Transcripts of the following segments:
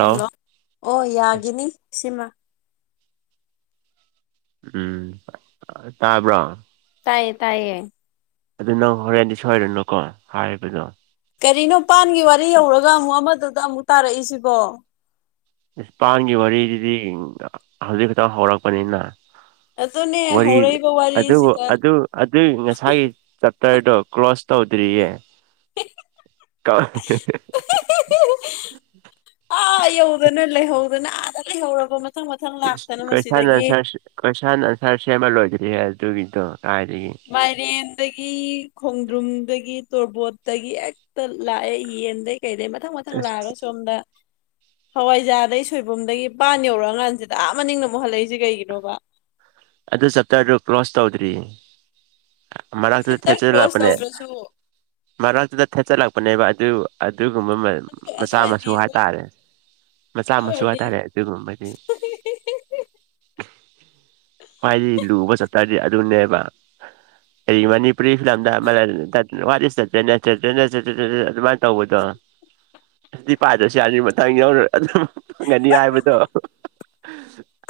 Hello ꯑꯣ ꯌꯥꯒꯤꯅꯤ ꯁꯤꯃ ꯎꯝ ꯇꯥꯕ꯭ꯔꯣ ꯇꯥꯏꯌꯦ ꯇꯥꯏꯌꯦ ꯑꯗꯨ ꯅꯪ ꯍꯣꯔꯦꯟꯗꯤ ꯁꯣꯏꯔꯅꯨꯀꯣ ꯍꯥꯏꯕ ꯀꯔꯤꯅꯣ ꯄꯥꯟꯒꯤ ꯋꯥꯔꯤ ꯌꯧꯔꯒ ꯑꯃꯨꯛ ꯑꯃꯗꯨꯗ ꯑꯃꯨꯛ ꯇꯥꯔꯛꯏꯁꯤꯕꯣ ꯏꯁ ꯄꯥꯟꯒꯤ ꯋꯥꯔꯤꯁꯤꯗꯤ ꯍꯧꯖꯤꯛ ꯈꯛꯇꯪ ꯍꯧꯔꯛꯄꯅꯤꯅ ꯑꯗꯨꯅꯦ ꯋꯥꯔꯤ ꯍꯧꯔꯛꯏꯕ ꯑꯗꯨꯕꯨ ꯋꯥꯔꯤꯁꯤꯗ ꯑꯗꯨ ꯑꯗꯨ ꯉꯁꯥꯏꯒꯤ ꯇꯔꯗꯣ ꯀ꯭ꯂꯣꯁ ꯇꯧꯗ꯭ꯔꯤꯌꯦ [unintelligible] ꯑꯥ ꯌꯧꯗꯅ ꯂꯩꯍꯧꯗꯅ ꯑꯥꯗ ꯂꯩꯍꯧꯔꯕ ꯃꯊꯪ ꯃꯊꯪ ꯂꯥꯛꯇꯅ ꯀꯣꯏꯁꯟ ꯃꯁꯤꯗꯒꯤ ꯑꯟꯁꯔ ꯀꯣꯏꯁꯟ ꯑꯟꯁꯔ ꯁꯦꯝꯃ ꯂꯣꯏꯗ꯭ꯔꯤꯌꯦ ꯑꯗꯨꯒꯤꯗꯣ ꯀꯥꯏꯗꯒꯤ ꯃꯥꯏꯔꯦꯟꯗꯒꯤ ꯈꯣꯡꯗ꯭ꯔꯨꯝꯗꯒꯤ ꯇꯣꯔꯕꯣꯠꯇꯒꯤ ꯑꯦꯛ ꯇ ꯂꯥꯑꯦ ꯌꯦꯟꯗꯩ ꯀꯩꯗꯩ ꯃꯊꯪ ꯃꯊꯪ ꯂꯥꯛꯑꯒ ꯑꯁ ꯁꯣꯝꯗ ꯍꯋꯥꯏꯖꯥꯗꯩ ꯁꯣꯏꯕꯨꯝꯗꯒꯤ ꯄꯥꯟ ꯌꯧꯔꯛꯑꯀꯥꯟꯖꯤꯗꯥ ꯑꯥ ꯃꯥꯅꯤꯡꯅ ꯑꯃꯨꯛ ꯍꯜꯂꯛꯏꯖꯤ ꯀꯩꯒꯤꯅꯣꯕ ꯑꯗꯨ ꯆꯞꯇꯔꯗꯨ ꯀ꯭ꯂꯣꯁ ꯇꯧꯗ꯭ꯔꯤꯌꯦ ꯃꯔꯛꯇ ꯆꯦꯞꯇꯔ ꯀ꯭ꯂꯣꯁ ꯊꯦꯆꯤꯜꯂꯄꯅꯦ ꯇꯧꯗ꯭ꯔꯁꯨ ꯃꯔꯛꯇꯨꯗ ꯊꯦꯠꯆꯜꯂꯛꯄꯅꯦꯕ ꯑꯗꯨ ꯑꯗꯨꯒꯨꯝꯕ ꯑꯗꯨ ꯑꯗꯨ ꯃꯆꯥ ꯃꯁꯨ ꯑꯣꯏꯔꯗꯤ ꯂꯣꯏ ꯍꯥꯏꯇꯥꯔꯦ ꯃꯆꯥ ꯑꯗꯨ ꯃꯁꯨ ꯑꯣꯏꯔꯗꯤ ꯍꯥꯏꯇꯥꯔꯦ ꯑꯗꯨꯒꯨꯝꯕꯒꯤ ꯈ꯭ꯋꯥꯏꯗꯤ ꯂꯨꯕ ꯆꯞꯇꯔꯗꯤ ꯑꯗꯨꯅꯦꯕ ꯑꯩ ꯃꯅꯤ ꯄꯔꯤ ꯐꯤꯂꯝꯗ ꯑꯃꯅ ꯗꯠ ꯋꯥꯠ ꯏꯁ ꯗꯥ [unintelligible] ꯇꯧꯕꯗꯣ ꯁꯤꯗꯤ ꯄꯥꯏꯗ꯭ꯔꯁꯨ ꯌꯥꯅꯤ ꯃꯇꯥꯡ ꯌꯧꯔ ꯑꯗꯨꯝ ꯈꯪꯉꯅꯤ ꯍꯥꯏꯕꯗꯣ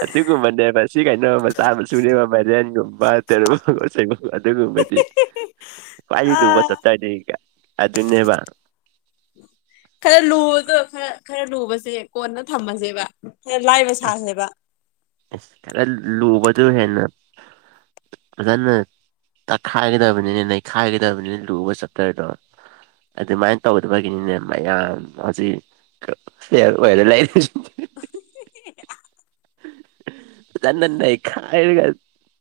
ꯑꯗꯨꯒꯨꯝꯕꯅꯦꯕ ꯁꯤꯒ ꯆꯥꯕ ꯁꯨꯅꯦꯕ ꯃꯔꯦꯟꯒꯨꯝꯕ [unintelligible] ꯑꯗꯨꯒꯨꯝꯕꯗꯤ ꯈ꯭ꯋꯥꯏ ꯂꯨꯕ ꯑꯥ ꯆꯞꯇꯔꯗꯤ ꯑꯗꯨꯅꯦꯕ ꯈꯔ ꯂꯨꯕꯗꯣ ꯈꯔ ꯈꯔ ꯂꯨꯕꯁꯦ ꯀꯣꯟꯅ ꯊꯝꯃꯁꯦꯕ ꯈꯔ ꯂꯥꯏꯕ ꯑꯁ ꯁꯥꯁꯦꯕ ꯈꯔ ꯂꯨꯕꯗꯨ ꯍꯦꯟꯅ ꯐꯖꯅ ꯇꯛꯈꯥꯏꯒꯗꯕꯅꯤꯅ ꯅꯩꯈꯥꯏꯒꯗꯕꯅꯤꯅ ꯂꯨꯕ ꯆꯞꯇꯔꯗꯣ ꯑꯗꯨꯃꯥꯏꯅ ꯇꯧꯗꯕꯒꯤꯅꯤꯅꯦ ꯃꯌꯥꯝ ꯍꯧꯖꯤꯛ ꯐꯦꯜ ꯑꯣꯏꯔ ꯂꯩꯔꯤꯖꯦ ꯐꯖꯅꯥ ꯅꯩꯈꯥꯏꯔꯒ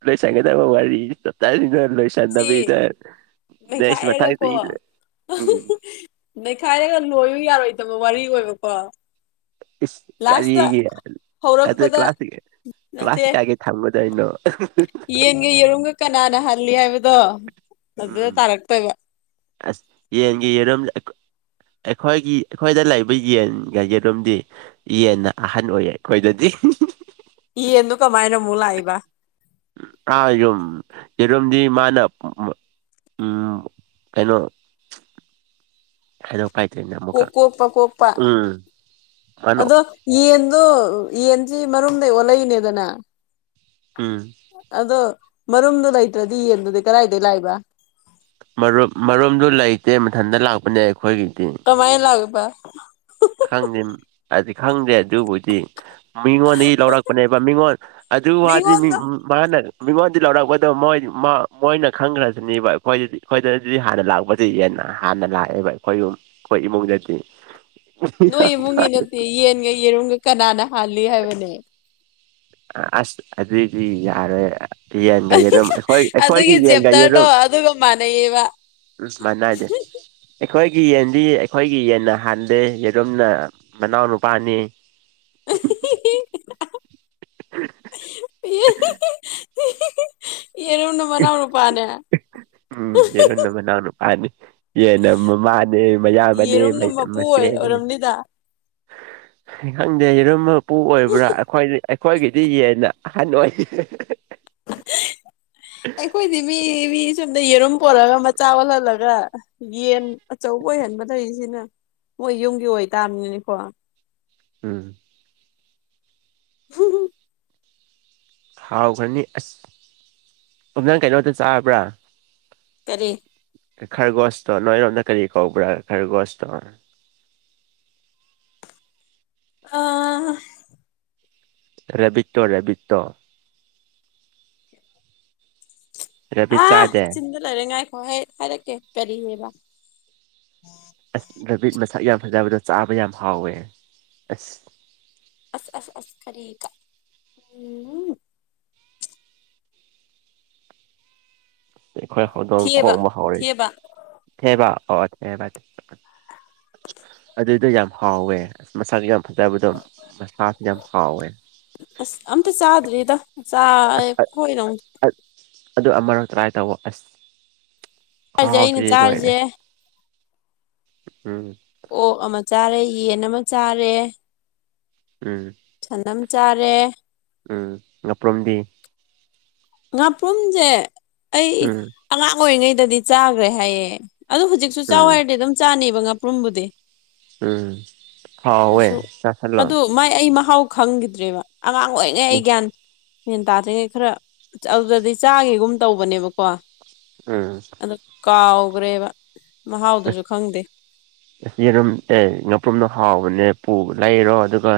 ꯂꯣꯏꯁꯟꯒꯗꯕ ꯋꯔꯤꯗꯤ ꯆꯥꯞꯇꯔꯖꯤꯗ ꯂꯣꯢꯁꯟ ꯁꯤ ꯆꯟꯅꯕꯤꯗ ꯅꯦꯁ ꯃꯊꯪꯗꯦ ꯅꯩꯈꯥꯏꯔꯒꯀꯣ ꯎꯝ ꯅꯩꯈꯥꯏꯔꯒ ꯂꯣꯏꯌꯨ ꯌꯥꯔꯣꯏꯗꯕ ꯋꯥꯔꯤ ꯑꯣꯏꯕꯀꯣ ꯏꯁ ꯂꯥꯁꯇ ꯀꯔꯤꯒꯤ ꯑꯗꯨ ꯍꯧꯔꯛꯄꯗ ꯀ꯭ꯂꯥꯁ ꯀ꯭ꯂꯥꯁ ꯅꯠꯇꯦ ꯀꯌꯥꯒꯤ ꯊꯝꯃꯨꯗꯣꯏꯅꯣ ꯌꯦꯟꯒ ꯌꯦꯔꯨꯝꯒ ꯀꯅꯥꯅ ꯍꯜꯂꯤ ꯍꯥꯏꯕꯗꯣ ꯑꯗꯨꯗ ꯎꯝ ꯇꯥꯔꯛꯇꯣꯏꯕ ꯑꯁ ꯌꯦꯟꯒ ꯌꯦꯔꯨꯝ ꯑꯩꯈꯣ ꯑꯩꯈꯣꯏꯒꯤ ꯑꯩꯈꯣꯏꯗ ꯂꯩꯕ ꯌꯦꯟꯒ ꯌꯦꯔꯨꯝꯗꯤ ꯌꯦꯟꯅ ꯑꯍꯟ ꯑꯣꯏꯌꯦ ꯑꯩꯈꯣꯏꯗꯗꯤ ꯌꯦꯟꯗꯣ ꯀꯃꯥꯥꯏꯅ ꯑꯃꯨꯛ ꯂꯛꯏꯕ ꯑꯥ ꯌꯨꯝ ꯌꯦꯔꯨꯝꯗꯤ ꯃꯥꯅ ꯎꯝ ꯀꯩꯅꯣ ꯀꯣꯛ ꯀꯣꯛꯄ ꯀꯣꯛꯄ [unintelligible] ꯑꯗꯣ ꯌꯦꯟꯗꯣ ꯌꯦꯟꯁꯤ ꯃꯔꯨꯝꯗꯩ ꯑꯣꯜꯂꯛꯏꯅꯦꯗꯅ ꯎꯝ ꯑꯗꯣ ꯃꯔꯨꯝꯗꯨꯣ ꯂꯩꯇ꯭ꯔꯗꯤ ꯌꯦꯟꯗꯨꯗꯤ ꯀꯔꯥꯏꯗꯩ ꯂꯥꯛꯏꯕ? ꯃꯔꯨꯞ ꯃꯔꯨꯝꯗꯣ ꯂꯩꯇꯦ ꯃꯊꯟꯇ ꯂꯥꯛꯄꯅꯦ ꯑꯩꯈꯣꯏꯒꯤꯗꯤ꯫ ꯀꯃꯥꯏ ꯂꯥꯛꯄ? ꯈꯪꯗꯦ ꯍꯥꯏꯗꯤ ꯈꯪꯗꯦ ꯑꯗꯨꯕꯨꯗꯤ ꯃꯤꯉꯣꯟꯗꯒꯤ ꯂꯧꯔꯛꯄꯅꯦꯕ ꯃꯤꯉꯣꯟ ꯑꯗꯨ ꯋꯥꯗꯤꯃꯤ ꯃꯤꯉꯣꯟꯗ ꯎ ꯃꯥꯅ ꯃꯤꯉꯣꯟꯗꯤ ꯂꯧꯔꯛꯄꯗꯣ ꯃꯣꯏ ꯃꯣꯏꯅ ꯈꯪꯈ꯭ꯔꯁꯤꯅꯦꯕ ꯑꯩꯈꯣꯏꯗꯗꯤ ꯑꯩꯈꯣꯏꯗꯗꯤ ꯍꯥꯟꯅ ꯂꯥꯛꯄꯗꯒꯤ ꯍꯦꯟꯅ ꯂꯥꯛꯑꯦꯕ ꯑꯩꯈꯣꯏ ꯌꯨꯝ ꯑꯩꯈꯣꯏ ꯏꯃꯨꯡꯗꯗꯤ꯫ ꯅꯣꯏ ꯏꯃꯨꯡꯒꯤ ꯅꯠꯇꯦ ꯌꯦꯟꯒ ꯌꯦꯔꯨꯝꯒ ꯀꯅꯥꯅ ꯍꯥꯜꯂꯤ ꯍꯥꯏꯕꯅꯦ ꯑꯁ ꯑꯗꯨꯗꯗꯤ ꯌꯥꯔꯦ ꯌꯦꯟꯒ ꯌꯦꯔꯨꯝ ꯑꯩꯈꯣꯏ ꯑꯩꯈꯣꯏꯒꯤ ꯑꯗꯨꯒꯤ ꯌꯦꯟꯒ ꯆꯦꯞꯇꯔꯗꯣ ꯌꯦꯔꯨꯝ ꯑꯗꯨꯒ ꯃꯥꯟꯅꯩꯌꯦꯕ ꯎꯝ ꯃꯅꯥꯗꯦ ꯑꯩꯈꯣꯏꯒꯤ ꯌꯦꯟꯗꯤ ꯑꯩꯈꯣꯏꯒꯤ ꯌꯦꯟꯅ ꯍꯥꯟꯗꯦ ꯌꯦꯔꯨꯝꯅ ꯃꯅꯥꯎꯅꯨꯄꯥꯅꯤ [unintelligible] ꯌꯦꯔꯨꯝꯅ ꯃꯅꯥꯎ ꯅꯨꯄꯥꯅꯦ ꯎꯝ ꯌꯦꯔꯨꯝꯅ ꯃꯅꯥꯎꯅꯨꯄꯥꯅꯤ ꯌꯦꯅ ꯃꯃꯥꯅꯦ ꯃꯌꯥꯝꯕꯅꯦ ꯌꯦꯔꯨꯝꯅ ꯃꯄꯨ ꯑꯣꯏ ꯃꯆꯦꯅꯦ ꯑꯣꯏꯔꯝꯅꯤꯗ ꯈꯪꯗꯦ ꯌꯦꯔꯨꯝ ꯃꯄꯨ ꯑꯣꯏꯕ꯭ꯔꯥ ꯑꯩꯈꯣꯏ ꯑꯩꯈꯣꯏꯒꯤꯗꯤ ꯌꯦꯟꯅ ꯑꯍꯜ ꯑꯣꯏꯔꯦ [inaudible] ꯑꯩꯈꯣꯏꯗꯤ ꯃꯤ ꯃꯤ ꯁꯣꯝꯗ ꯌꯦꯔꯨꯝ ꯄꯣꯜꯂꯒ ꯃꯆꯥ ꯑꯣꯜꯍꯜꯂꯒ ꯌꯦꯟ ꯑꯆꯧꯕ ꯑꯣꯏꯍꯟꯕ ꯂꯩꯔꯤꯁꯤꯅ ꯃꯣꯏ ꯌꯨꯝꯒꯤ ꯑꯣꯏꯇꯥꯥꯕꯅꯤꯅꯤꯀꯣ꯫ ꯎꯝ [unintelligible] ꯍꯥꯎꯈ꯭ꯔꯅꯤ ꯑꯁ ꯑꯝ ꯅꯪ ꯀꯩꯅꯣꯗꯣ ꯆꯥꯕ꯭ꯔꯥ? ꯀꯔꯤ? ꯈꯔꯒꯣꯁꯇꯣ ꯅꯣꯏꯔꯣꯝꯗ ꯀꯔꯤ ꯀꯧꯕ꯭ꯔꯥ ꯈꯔꯒꯣꯁꯇꯣ? ꯑꯥ ꯔꯦꯕꯤꯠꯇꯣ ꯔꯦꯕꯤꯠꯇꯣ ꯔꯦꯕꯤꯠ ꯆꯥꯗꯦ ꯂꯩꯔꯉꯥꯏꯈꯣ ꯍꯥꯏꯔꯛꯀꯦ ꯀꯔꯤꯑꯕ? ꯑꯁ ꯔꯦꯕꯤꯠ ꯃꯁꯥꯛ ꯌꯥꯝ ꯐꯖꯕꯗꯣ ꯆꯥꯕ ꯌꯥꯝ ꯍꯥꯎꯋꯦ ꯑꯁ ꯑꯁ ꯑꯁ ꯑꯁ ꯈꯔ ꯀ ꯎꯝ ꯑꯩꯈꯣꯏ ꯍꯧꯗꯣꯡ ꯊꯦꯕ ꯈꯣꯡꯕ ꯍꯧ ꯔꯣ ꯊꯦꯕ ꯊꯦꯕꯥ ꯑꯣ ꯊꯦꯕ ꯑꯗꯨꯏꯗꯣ ꯌꯥꯝ ꯍꯥꯎꯋꯦ ꯑꯁ ꯃꯁꯥꯁꯨ ꯌꯥꯝ ꯐꯖꯕꯗꯣ ꯃꯁꯥꯁꯨ ꯌꯥꯝ ꯍꯥꯎꯋꯦ꯫ ꯑꯁ ꯑꯝꯇ ꯆꯥꯗ꯭ꯔꯤꯗ ꯆ ꯑꯁ ꯈꯣꯏ ꯑꯗꯨ ꯑꯃꯔꯛ ꯇ꯭ꯔꯥꯏ ꯇꯧꯕ ꯑꯁ ꯆꯥꯔꯤꯁꯦ ꯑꯩꯅ ꯈꯍꯥꯎꯁꯤꯗꯤ ꯂꯣꯏꯔꯦ꯫ ꯆꯥꯔꯤꯁꯦ ꯎꯝ ꯑꯣꯛ ꯑꯃ ꯆꯥꯔꯦ ꯌꯦꯟ ꯑꯃ ꯆꯥꯔꯦ ꯎꯝ ꯁꯟ ꯑꯝ ꯆꯥꯔꯦ ꯎꯝ ꯉꯄ꯭ꯔꯨꯝꯗꯤ? ꯉꯥꯄ꯭ꯔꯨꯝ ꯖꯦ ꯑꯩ ꯎꯝ ꯑꯉꯥꯡ ꯑꯣꯏꯔꯤꯉꯩꯗꯗꯤ ꯆꯥꯈ꯭ꯔꯦ ꯍꯥꯏꯌꯦ꯫ ꯑꯗꯨ ꯍꯧꯖꯤꯛꯁꯨ ꯆꯥꯎ ꯎꯝ ꯍꯥꯏꯔꯗꯤ ꯑꯗꯨꯝ ꯆꯥꯅꯤꯕ ꯉꯥꯄ꯭ꯔꯨꯝꯕꯨꯗꯤ꯫ ꯎꯝ ꯍꯥꯎꯋꯦ ꯀꯩꯁꯨ ꯆꯁꯜꯂꯣ꯫ ꯑꯗꯨ ꯃꯥꯏ ꯑꯩ ꯃꯍꯥꯎ ꯈꯪꯈꯤꯗ꯭ꯔꯦꯕ ꯑꯉꯥꯡ ꯑꯣꯏꯔꯤꯉꯩ ꯑꯩ ꯎꯝ ꯒ꯭ꯌꯥꯟ ꯃ꯭ꯌꯥꯟ ꯇꯥꯗ꯭ꯔꯤꯉꯩ ꯈꯔ ꯑꯗꯨꯗꯗꯤ ꯆꯥꯒꯤꯒꯨꯝ ꯇꯧꯕꯅꯦꯕꯀꯣ ꯎꯝ ꯑꯗꯨ ꯀꯥꯎꯈ꯭ꯔꯦꯕ ꯃꯍꯥꯎꯗꯨꯁꯨ ꯈꯪꯗꯦ꯫ ꯆꯔꯨꯝ ꯑꯦ ꯉꯥꯄ꯭ꯔꯨꯝꯗꯣ ꯍꯥꯎꯕꯅꯦ ꯄꯨꯕ ꯂꯩꯔꯣ ꯑꯗꯨꯒ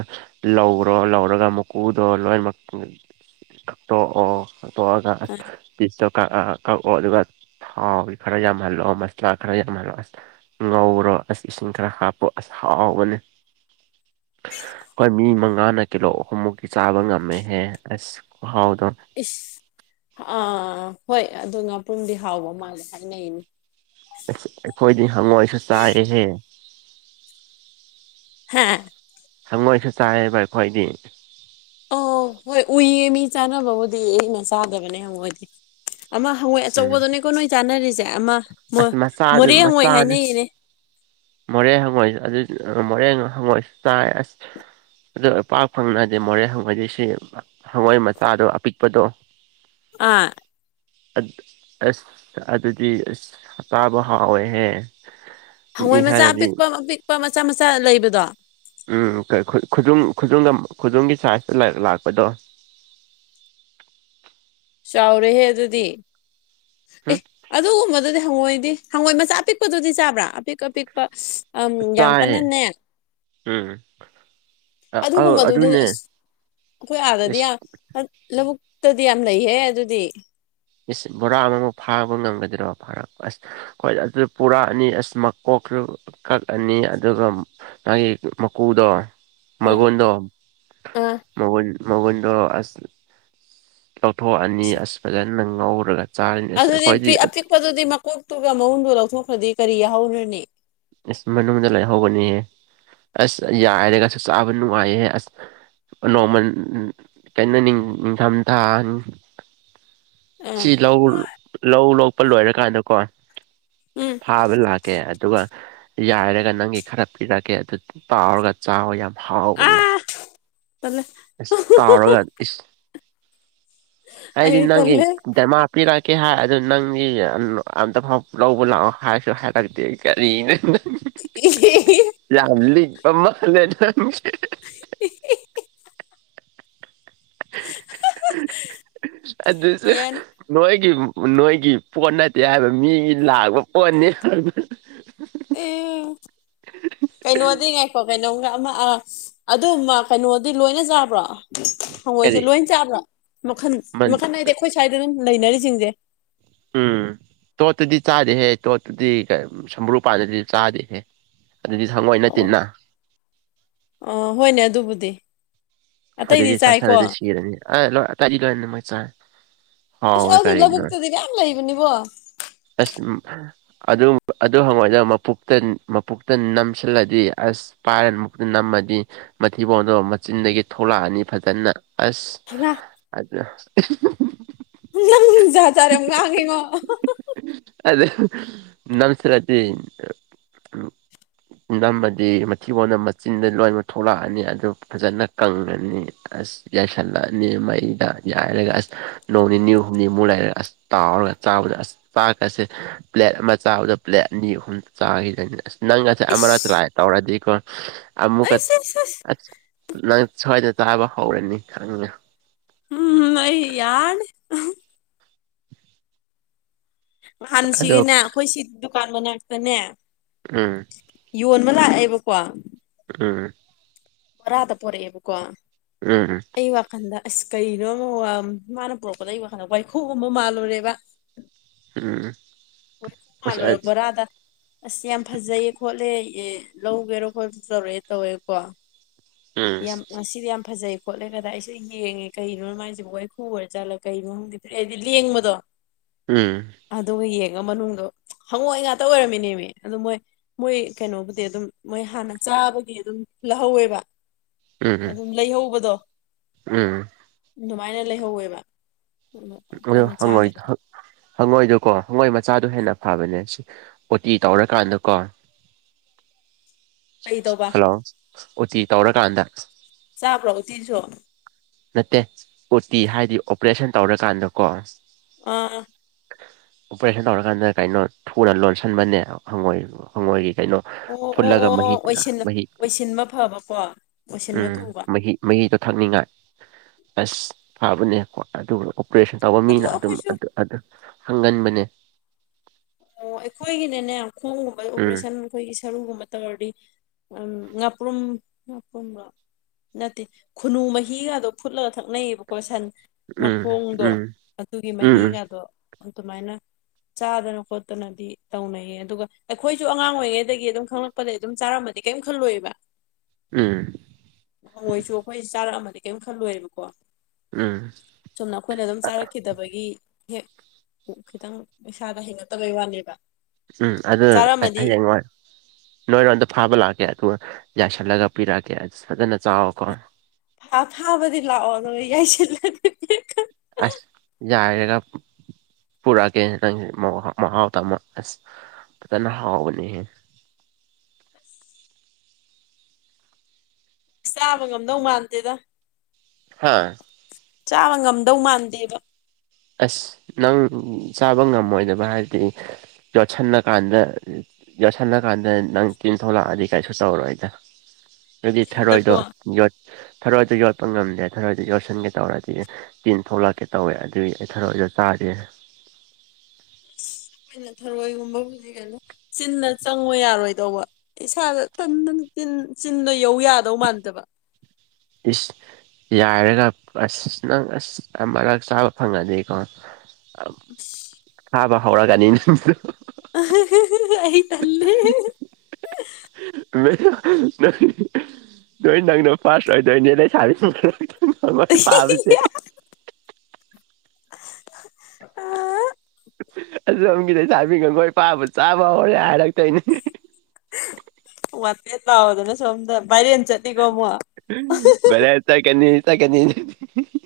ꯂꯧꯔꯣ ꯂꯧꯔꯒ ꯃꯀꯨꯗꯣ ꯂꯣꯏꯅꯃꯛ ꯀꯥꯛꯇꯣꯛꯑꯣ ꯇꯣꯑꯒ ꯄꯤꯁꯇꯣ ꯀꯛ ꯀꯛꯑꯣ ꯑꯗꯨꯒ ꯊꯥꯎ ꯈꯔ ꯌꯥꯝꯍꯜꯂꯣ ꯃꯁꯂꯥ ꯈꯔ ꯌꯥꯝꯍꯜꯂꯣ ꯑꯁ ꯉꯧꯔꯣ ꯑꯁ ꯏꯁꯤꯡ ꯈꯔ ꯍꯥꯞꯄꯣ ꯑꯁ ꯍꯥꯎꯕꯅꯦ ꯑꯩꯈꯣꯏ ꯃꯤ ꯃꯉꯥꯅ ꯀꯤꯂꯣ ꯑꯍꯨꯝꯃꯨꯛꯀꯤ ꯆꯥꯕ ꯉꯝꯃꯦꯍꯦ ꯑꯁ ꯈꯨꯍꯥꯎꯗꯣ ꯏꯁ ꯑꯥ ꯍꯣꯏ ꯑꯗꯨ ꯉꯥꯄ꯭ꯔꯨꯝꯗꯤ ꯍꯥꯎꯕ ꯃꯥꯜꯂꯦ ꯍꯥꯏꯅꯩꯌꯦ ꯑꯩꯈꯣꯏꯗꯤ ꯍꯪꯉꯣꯏꯁꯨ ꯆꯥꯏꯑꯦꯍꯦ ꯍꯥ ꯍꯪꯉꯣꯏꯁꯨ ꯆꯥꯏꯑꯕ ꯑꯩꯈꯣꯏꯗꯤ ꯑꯣ ꯍꯣꯏ ꯎꯏꯌꯦ ꯃꯤ ꯆꯥꯅꯕꯕꯨꯗꯤ ꯑꯩꯅ ꯆꯥꯗꯕꯅꯦ ꯍꯉꯣꯏꯗꯤ ꯑꯃ ꯍꯪꯉꯣꯏ ꯎꯝ ꯑꯆꯧꯕꯗꯨꯅꯦꯀꯣ ꯅꯣꯏ ꯆꯥꯅꯔꯤꯁꯦ ꯑꯃ ꯑꯁ ꯃꯆꯥꯗꯨ ꯃꯣꯔꯦ ꯍꯪꯉꯣꯏ ꯃꯆꯥꯅꯤ ꯍꯥꯏꯅꯩꯅꯦ ꯃꯣꯔꯦ ꯍꯪꯉꯣꯏꯁ ꯑꯗꯨ ꯃꯣꯔꯦ ꯍꯪꯉꯣꯏꯁꯨ ꯆꯥꯏ ꯑꯁ ꯑꯗꯣ ꯄꯥꯛ ꯐꯪꯅꯗꯤ ꯃꯣꯔꯦ ꯍꯪꯉꯣꯏꯗꯤ ꯁꯤ ꯍꯋꯥꯏ ꯃꯆꯥꯗꯣ ꯑꯄꯤꯛꯄꯗꯣ ꯑꯥ ꯑꯠ ꯑꯁ ꯑꯗꯨꯗꯤ ꯑꯁ ꯆꯥꯕ ꯍꯥꯥꯎꯋꯦꯍꯦ ꯍꯪꯉꯣꯏ ꯃꯆꯥ ꯑꯄꯤꯛꯄ ꯑꯄꯤꯛꯄ ꯃꯆꯥ ꯃꯆꯥ ꯂꯩꯕꯗꯣ ꯎꯝ ꯀꯩ ꯈꯨ ꯈꯨꯗꯨꯝ ꯈꯨꯗꯨꯝꯒ ꯈꯨꯗꯨꯝꯒꯤ ꯁꯥꯏꯖꯇ ꯂꯥꯛꯄꯗꯣ ꯆꯥꯎꯔꯦꯍꯦ ꯑꯗꯨꯗꯤ ꯑꯦ ꯎꯝ ꯑꯗꯨꯒꯨꯝꯕꯗꯨꯗꯤ ꯍꯪꯉꯣꯏꯗꯤ ꯍꯪꯉꯣꯏ ꯃꯆꯥ ꯑꯄꯤꯛꯄꯗꯨꯗꯤ ꯆꯥꯕ꯭ꯔꯥ ꯑꯄꯤꯛ ꯑꯄꯤꯛ ꯄꯁ ꯑꯝ ꯌꯥꯝ ꯆꯥꯏꯌꯦ ꯀꯟꯅꯅꯦ ꯎꯝ ꯑꯧ ꯑꯗꯨꯒꯨꯝꯕꯗꯨꯗꯤ ꯑꯗꯨꯅꯦ ꯑꯁ ꯑꯩꯈꯣꯏ ꯑꯥꯗꯗꯤ ꯏꯁ ꯌꯥꯝ ꯂꯧꯕꯨꯛꯇꯗꯤ ꯌꯥꯝ ꯂꯩꯍꯦ ꯑꯗꯨꯗꯤ ꯏꯁ ꯕꯣꯔꯥ ꯑꯃꯃꯨꯛ ꯐꯥꯕ ꯉꯝꯒꯗ꯭ꯔꯣ ꯐꯥꯔꯛꯄ ꯑꯁ ꯍꯣꯏ ꯑꯗꯨ ꯄꯨꯔꯛꯑꯅꯤ ꯑꯁ ꯃꯀꯣꯛꯁꯨ ꯀꯛꯑꯅꯤ ꯑꯗꯨꯒ ꯅꯪꯒꯤ ꯃꯀꯨꯗꯣ ꯑꯥ ꯃꯒꯨꯟꯗꯣ ꯑꯥ ꯃꯎꯟ ꯃꯎꯟꯗꯣ ꯑꯁ ꯂꯧꯊꯣꯛꯑꯅꯤ ꯑꯁ ꯐꯖꯅ ꯉꯧꯔꯒ ꯆꯥꯔꯅꯤ ꯑꯁ ꯑꯗꯨꯗꯤ ꯑꯩꯈꯣꯏꯗꯤ ꯄꯤꯛ ꯑꯄꯤꯛꯄꯗꯨꯗꯤ ꯃꯀꯣꯛꯇꯨꯒ ꯃꯎꯟꯗꯨꯒ ꯂꯧꯊꯣꯛꯈ꯭ꯔꯗꯤ ꯀꯔꯤ ꯌꯥꯍꯧꯔꯅꯤ ꯑꯁ ꯃꯅꯨꯡꯗ ꯂꯩꯍꯧꯕꯅꯤꯍꯦ ꯑꯁ ꯌꯥꯏꯔꯒꯁꯨ ꯆꯥꯕ ꯅꯨꯡꯉꯥꯏꯌꯦ ꯑꯁ ꯅꯣꯡꯃꯟ ꯀꯩꯅꯣ ꯅꯤꯡ ꯅꯤꯡꯊꯝꯊꯥ ꯑꯥ ꯁꯤ ꯂꯧ ꯂꯧ ꯂꯣꯛꯄ ꯂꯣꯏꯔꯀꯥꯟꯗꯀꯣ ꯎꯝ ꯐꯥꯕ ꯂꯥꯛ ꯀꯦ ꯑꯗꯨꯒ ꯌꯥꯏꯔꯒ ꯅꯪꯒꯤ ꯈꯔ ꯄꯤꯔꯛꯀꯦ ꯑꯗꯨ ꯇꯥꯎꯔꯒ ꯆꯥꯎꯋꯣ ꯌꯥꯝ ꯍꯥꯎꯕꯅꯦ ꯑꯥ ꯇꯜꯂꯦ ꯏꯁ ꯇꯥꯎꯔꯒ ꯏꯁ ꯑꯩꯗꯤ ꯑꯩ ꯅꯪꯒꯤ ꯇꯜꯂꯦ ꯗꯃꯥꯛ ꯄꯤꯔꯛꯀꯦ ꯍꯥꯏ ꯑꯗꯨ ꯅꯪꯗꯤ ꯑꯝꯇ ꯐꯥꯎ ꯂꯧꯕ ꯂꯥꯛꯑꯣ ꯍꯥꯏꯁꯨ ꯍꯥꯏꯔꯛꯇꯦ ꯀꯔꯤ [inaudible] ꯌꯥꯝ ꯂꯤꯛꯄ ꯃꯥꯜꯂꯦ ꯅꯪꯁꯦ ꯎ [unintelligible] ꯑꯗꯨꯁꯨ ꯌꯥꯅꯤ ꯅꯣꯏꯒꯤ ꯅꯣꯏꯒꯤ ꯄꯣꯠ ꯅꯠꯇꯦ ꯍꯥꯏꯕ ꯃꯤꯒꯤ ꯂꯥꯛꯄ ꯄꯣꯠꯅꯤ ꯀꯩꯅꯣꯗꯤ ꯉꯥꯏꯈꯣ ꯀꯩꯅꯣꯝꯒ ꯑꯃ ꯑ ꯑꯗꯨꯝꯃ ꯀꯩꯅꯣꯗꯤ ꯂꯣꯏꯅ ꯆꯥꯕ꯭ꯔꯣ ꯍꯪꯒꯣꯏꯁꯦ ꯀꯔꯤ ꯂꯣꯏ ꯆꯥꯕ꯭ꯔꯥ ꯃꯈꯟ ꯃꯈꯟ ꯍꯥꯏꯗꯤ ꯑꯩꯈꯣꯏ ꯁ꯭ꯋꯥꯏꯗ ꯑꯗꯨꯝ ꯂꯩꯅꯔꯤꯁꯤꯡꯁꯦ ꯎꯝ ꯇꯣꯠꯇꯨꯗꯤ ꯆꯥꯗꯦꯍꯦ ꯇꯣꯠꯇꯨꯗꯤ ꯁꯝꯕ꯭ꯔꯨ ꯄꯥꯟꯗꯗꯤ ꯆꯥꯗꯦꯍꯦ ꯑꯗꯨꯗꯤ ꯁꯪꯒꯣꯏ ꯅꯠꯇꯦꯅ ꯑꯣ ꯍꯣꯏꯅꯦ ꯑꯗꯨꯕꯨꯗꯤ ꯑꯇꯩꯗꯤ ꯑꯗꯨꯗꯤ ꯆꯥꯏꯀꯣ ꯆꯔꯗꯤ ꯁꯤꯔꯅꯤ ꯑꯣꯏ ꯇꯥꯗꯤ ꯂꯣꯏꯔꯅꯤ ꯃꯣꯏ ꯆ ꯌꯥꯁꯤ ꯂꯧꯕꯨꯛꯇꯗꯤ ꯌꯥꯝꯌꯥꯝ ꯂꯩꯕꯅꯤꯕꯣ ꯑꯁ ꯑꯗꯨ ꯍꯪꯉꯣꯏꯗꯅ ꯃꯄꯇ ꯃꯄꯨꯛꯇ ꯅꯝꯁꯤꯜꯂꯗꯤ ꯑꯁ ꯄꯥꯏꯔꯃꯨꯛꯇꯤ ꯅꯝꯃꯗꯤ ꯃꯊꯤꯕꯣꯗꯣ ꯃꯆꯤꯟꯗꯒꯤ ꯊꯣꯛꯂꯛꯑꯅꯤ ꯐꯖꯅ ꯑꯁ ꯍꯅ ꯑ ꯅꯡ ꯖꯥꯠ ꯖꯥꯇ ꯌꯥꯝ ꯉꯥꯡꯉꯦꯉꯣ [unintelligible] ꯅꯃꯗꯤ ꯃꯊꯤꯒꯣꯟꯗ ꯃꯆꯤꯟꯗ ꯂꯣꯏꯃꯛ ꯊꯣꯛꯂꯛꯑꯅꯤ ꯑꯗꯨ ꯐꯖꯅ ꯀꯪꯉꯅꯤ ꯑꯁ ꯌꯥꯏꯁꯜꯂꯅꯤ ꯃꯩꯗ ꯌꯥꯏꯔꯒ ꯑꯁ ꯅꯣꯡ ꯅꯤꯅꯤ ꯍꯨꯝꯅꯤꯃꯨꯛ ꯂꯩꯔꯒ ꯑꯁ ꯇꯥꯎꯔꯒ ꯆꯥꯕꯗ ꯑꯁ ꯆꯥꯛꯀꯁꯦ ꯄ꯭ꯂꯦꯠ ꯑꯃ ꯆꯥꯕꯗ ꯄ꯭ꯂꯦꯠ ꯑꯅꯤ ꯑꯍꯨꯝ ꯆꯥꯈꯤꯒꯅꯤ ꯑꯁ ꯅꯪꯒꯁꯦ ꯑꯃꯔꯛ ꯏꯁ ꯂꯥꯛꯑꯦ ꯇꯧꯔꯗꯤꯀꯣ ꯑꯃꯨꯛꯀ ꯑꯩꯁ ꯑꯩꯁ ꯑꯁ ꯑ ꯅꯪ ꯁ꯭ꯋꯥꯏꯗ ꯆꯥꯕ ꯍꯧꯔꯅꯤ ꯈꯪꯉꯦ ꯎꯝ ꯑꯩ ꯌꯥꯔꯅꯤ ꯉꯍꯥꯟ ꯑꯗꯣ ꯁꯤꯒꯤꯅꯦ ꯑꯩꯈꯣꯏ ꯁꯤ ꯗꯨꯀꯥꯟ ꯃꯅꯥꯛꯇꯅꯦ ꯎꯝ ꯌꯣꯟꯕ ꯂꯥꯛꯑꯦꯕꯀꯣ ꯎꯥ ꯑꯣꯏꯔꯗ ꯄꯨꯔꯦꯕꯀꯣ ꯎꯝ ꯎꯝ ꯑꯩ ꯋꯥꯈꯜꯗ ꯑꯁ ꯀꯩꯅꯣ ꯑꯃ ꯃꯥꯅ ꯄꯨꯔꯛꯄꯗ ꯑꯩ ꯋꯥꯈꯜꯗ ꯋꯥꯏꯈꯨꯒꯨꯝꯕ ꯃꯥꯜꯂꯨꯔꯦꯕ ꯎꯝ [unintelligible] ꯑꯁ ꯌꯥꯝ ꯐꯖꯩꯌꯦ ꯈꯣꯠꯂꯦ ꯂꯧꯒꯦꯔꯣ ꯈꯣꯠꯄ ꯇꯧꯔꯛꯑꯦ ꯇꯧꯋꯦꯀꯣ ꯌꯥꯝ ꯉꯁꯤꯗꯤ ꯌꯥꯝ ꯐꯖꯩ ꯈꯣꯠꯂꯦ ꯀꯗ ꯑꯩꯁꯦ ꯌꯦꯡꯉꯦ ꯀꯩꯅꯣ ꯃꯥꯏꯁꯤꯕꯨ ꯋꯥꯏꯈꯨ ꯑꯣꯏꯔ ꯆꯠꯂꯒ ꯀꯩꯅꯣꯝꯗꯤ ꯍꯥꯏꯗꯤ ꯂꯦꯡꯕꯗꯣ ꯎꯝ ꯑꯗꯨꯒ ꯌꯦꯡꯉ ꯃꯅꯨꯡꯗꯣ ꯍꯪꯉꯣꯏꯏ ꯉꯥꯛꯇ ꯑꯣꯏꯔꯝꯃꯤꯅꯦꯃꯤ ꯑꯗꯨ ꯃꯣꯏ ꯃꯣꯏ ꯀꯩꯅꯣꯕꯨꯗꯤ ꯑꯗꯨꯝ ꯃꯣꯏ ꯍꯥꯟꯅ ꯆꯥꯕꯗꯤ ꯑꯗꯨꯝ ꯂꯧꯍꯧꯋꯦꯕ ꯎꯝ ꯎꯝ ꯑꯗꯨꯝ ꯂꯩꯍꯧꯕꯗꯣ ꯎꯝ ꯑꯗꯨꯃꯥꯏꯅ ꯂꯩꯍꯧꯋꯦꯕ ꯑꯩꯈꯣꯏꯅ ꯆꯥꯗꯕꯅꯤ ꯍꯪꯉꯣꯏꯗꯀꯣ ꯍꯪꯉꯣꯏ ꯃꯆꯥꯗꯣ ꯍꯦꯟꯅ ꯐꯕꯅꯦ ꯁꯤ ꯑꯣꯇꯤ ꯇꯧꯔꯀꯥꯟꯗꯀꯣ ꯀꯩ ꯇꯧꯕ ꯍꯜꯂꯣ ꯎꯇꯤ ꯇꯧꯔꯀꯥꯟꯗ ꯆꯥꯕ꯭ꯔꯣ ꯆꯤꯁꯨꯣ ꯅꯠꯇꯦ ꯑꯣꯇꯤ ꯍꯥꯏꯗꯤ ꯑꯣꯄꯔꯦꯁꯟ ꯇꯧꯔꯀꯥꯟꯗꯀꯣ ꯑ ꯑꯣꯄꯔꯦꯁꯟ ꯇꯧꯔꯀꯥꯟꯗ ꯀꯩꯅꯣ ꯊꯨꯅ ꯂꯣꯟꯁꯤꯟꯕꯅꯦ ꯍꯪꯣꯏ ꯍꯪꯉꯣꯏꯒꯤ ꯀꯩꯅꯣ ꯑꯣ ꯑꯣ ꯐꯨꯠꯂꯒ ꯑꯣ ꯃꯍꯤ ꯑꯣ ꯑꯣꯏꯁꯤꯟ ꯃꯍꯤ ꯑꯣꯏꯁꯤꯟꯕ ꯐꯕꯀꯣ ꯑꯣꯏꯁꯤꯟꯕ ꯎꯝ ꯊꯨꯕ ꯃꯍꯤ ꯃꯤꯗꯣ ꯊꯛꯅꯤꯡꯉꯥꯏ ꯑꯁ ꯐꯕꯅꯦꯀꯣ ꯑꯗꯨꯒ ꯑꯣꯄꯔꯦꯁꯟ ꯇꯧꯕ ꯑꯗꯣ ꯃꯤꯅ ꯑꯗꯨꯝ ꯑꯩꯈꯣꯏꯁꯨ ꯑꯗꯨ ꯍꯪꯒꯟꯕꯅꯦ ꯑꯣ ꯑꯩꯈꯣꯏꯒꯤꯅꯦꯅꯦ ꯈꯣꯡꯒꯨꯝꯕ ꯎꯝ ꯑꯣꯄꯔꯦꯁꯟ ꯑꯩꯈꯣꯏꯒꯤ ꯁꯔꯨꯒꯨꯝꯕ ꯇꯧꯔꯗꯤ ꯉꯥꯄ꯭ꯔꯨꯝ ꯉꯥꯄ꯭ꯔꯨꯝꯒ ꯅꯠꯇꯦ ꯈꯨꯅꯨ ꯃꯍꯤꯒꯗꯣ ꯐꯨꯠꯂꯒ ꯊꯛꯅꯩꯌꯦꯕꯀꯣ ꯁꯟ ꯎꯝ ꯃꯈꯣꯡꯗꯣ ꯎꯝ ꯑꯗꯨꯒꯤ ꯎꯝ ꯎꯝ ꯃꯍꯤꯒꯗꯣ ꯑꯗꯨꯃꯥꯏꯅ ꯆꯥꯗꯅ ꯈꯣꯠꯇꯅꯗꯤ ꯇꯧꯅꯩꯌꯦ ꯑꯗꯨꯒ ꯑꯩꯈꯣꯏꯁꯨ ꯑꯉꯥꯡ ꯑꯣꯏꯔꯤꯉꯩꯗꯒꯤ ꯑꯗꯨꯝ ꯈꯪꯂꯛꯄꯗꯒꯤꯩ ꯑꯗꯨꯝ ꯆꯥꯔꯝꯃꯗꯤ ꯀꯔꯤꯝ ꯈꯜꯂꯣꯏꯕ ꯎꯝ ꯃꯣꯏꯁꯨ ꯑꯩꯈꯣꯏ ꯆꯥꯔꯛꯑꯃꯗꯤ ꯀꯔꯤꯝ ꯈꯜꯂꯣꯏꯦꯕꯀꯣ ꯎꯝ ꯑꯗꯨꯅ ꯑꯩꯈꯣꯏꯅ ꯑꯗꯨꯝ ꯆꯥꯔꯛꯈꯤꯗꯕ ꯑꯩꯣꯏꯒꯤ ꯍꯦꯛ ꯈꯤꯇꯪ ꯄꯩꯁꯥꯗ ꯍꯦꯡꯉꯠꯇꯕꯩ ꯋꯥꯅꯦꯕ ꯎꯝ ꯑꯗꯨ ꯆꯥꯔꯝꯃꯗꯤ ꯍꯌꯦꯡ ꯃꯥ ꯅꯣꯏꯔꯣꯝꯗ ꯐꯥꯕ ꯂꯥꯛꯀꯦ ꯑꯗꯨꯒ ꯌꯥꯏꯁꯜꯂꯒ ꯄꯤꯔꯛꯑꯀꯦ ꯑꯗꯨ ꯐꯖꯅ ꯆꯥꯎꯋꯀꯣ ꯑꯥ ꯊꯥꯕꯗꯤ ꯂꯥꯛꯑꯣ ꯑꯗꯨꯒ ꯌꯥꯏꯁꯤꯜꯂꯗꯤ ꯑꯁ ꯌꯥꯔꯦ ꯅꯪ ꯄꯨꯔꯛꯑꯒꯦ ꯅꯪꯁꯤ ꯃꯍꯥꯎ ꯇꯝꯃꯣ ꯑꯁ ꯐꯖꯅ ꯍꯥꯎꯕꯅꯤ ꯆꯥꯕ ꯉꯝꯗꯧ ꯃꯥꯟꯗꯦꯗ ꯍꯥꯥ ꯆꯥꯕ ꯉꯝꯗꯧ ꯃꯥꯟꯗꯦꯕ ꯑꯁ ꯅꯪ ꯆꯥꯕ ꯉꯝꯃꯣꯏꯗꯕ ꯍꯥꯏꯗꯤ ꯌꯣꯠꯁꯜꯂ ꯀꯥꯟꯗ ꯌꯣꯠꯁꯜꯂꯀꯥꯟꯗ ꯅꯪ ꯇꯤꯟ ꯊꯣꯛꯂꯛꯑꯗꯤ ꯀꯩꯁꯨ ꯇꯧꯔꯣꯏꯗ ꯑꯗꯨꯗꯤ ꯆꯤꯟꯗꯀꯣ ꯊꯥꯔꯣꯏꯗꯣ ꯌꯠ ꯊꯔꯣꯏꯗ ꯌꯣꯠꯄ ꯉꯝꯗ꯭ꯔꯦ ꯊꯔꯣꯏꯗ ꯌꯣꯠꯁꯤꯟꯒꯦ ꯇꯧꯔꯗꯤ ꯇꯤꯟ ꯊꯣꯛꯂꯛꯀꯦ ꯇꯧꯋꯦ ꯑꯗꯨꯏ ꯊꯔꯛꯗ ꯇꯥꯔꯦ ꯑꯩꯈꯣꯏꯅ ꯊꯔꯣꯏꯒꯨꯝꯕ ꯍꯧꯖꯤꯛ ꯀꯩꯅꯣ ꯆꯤꯟꯅ ꯆꯪꯉꯣ ꯌꯥꯔꯣꯏꯗꯧꯕ ꯏꯁꯥꯗ ꯇꯟ ꯆꯤꯟꯅ ꯌꯧ ꯌꯥꯗꯧ ꯃꯥꯟꯗꯕ ꯏꯁ ꯌꯥꯏꯔꯒ ꯑꯁ ꯅꯪ ꯑꯁ ꯃꯔꯛ ꯆꯥꯕ ꯐꯪꯉꯅꯤꯀꯣ ꯍꯥꯕ ꯍꯧꯔꯒꯅꯤ ꯑ ꯑꯩ ꯇꯜꯂꯦ ꯃ [inaudible] ꯅꯣꯏ ꯅꯪꯅꯣ ꯄꯥꯁ ꯑꯣꯏꯗꯣꯏꯅꯦ ꯅ ꯁꯥꯕꯤ ꯃꯣꯏ ꯄꯥꯕꯁꯦ [inaudible] ꯑꯁꯣꯝꯒꯤꯗꯩ ꯂꯩꯁꯥꯕꯤꯅ ꯈꯣꯢꯅ ꯐꯥꯕ ꯆꯥꯕ ꯍꯧꯔꯦ ꯍꯥꯏꯔꯛꯇꯣꯏꯅꯤ ꯋꯥꯟꯇꯦꯠ ꯂꯥꯎꯗꯅ ꯁꯣꯝꯗ ꯚꯥꯏꯔꯦꯟ ꯆꯠꯅꯤꯀꯣ ꯑꯃꯨꯛ ꯕꯥꯢꯔꯦꯟ ꯆꯠꯀꯅꯤ ꯆꯠꯀꯅꯤ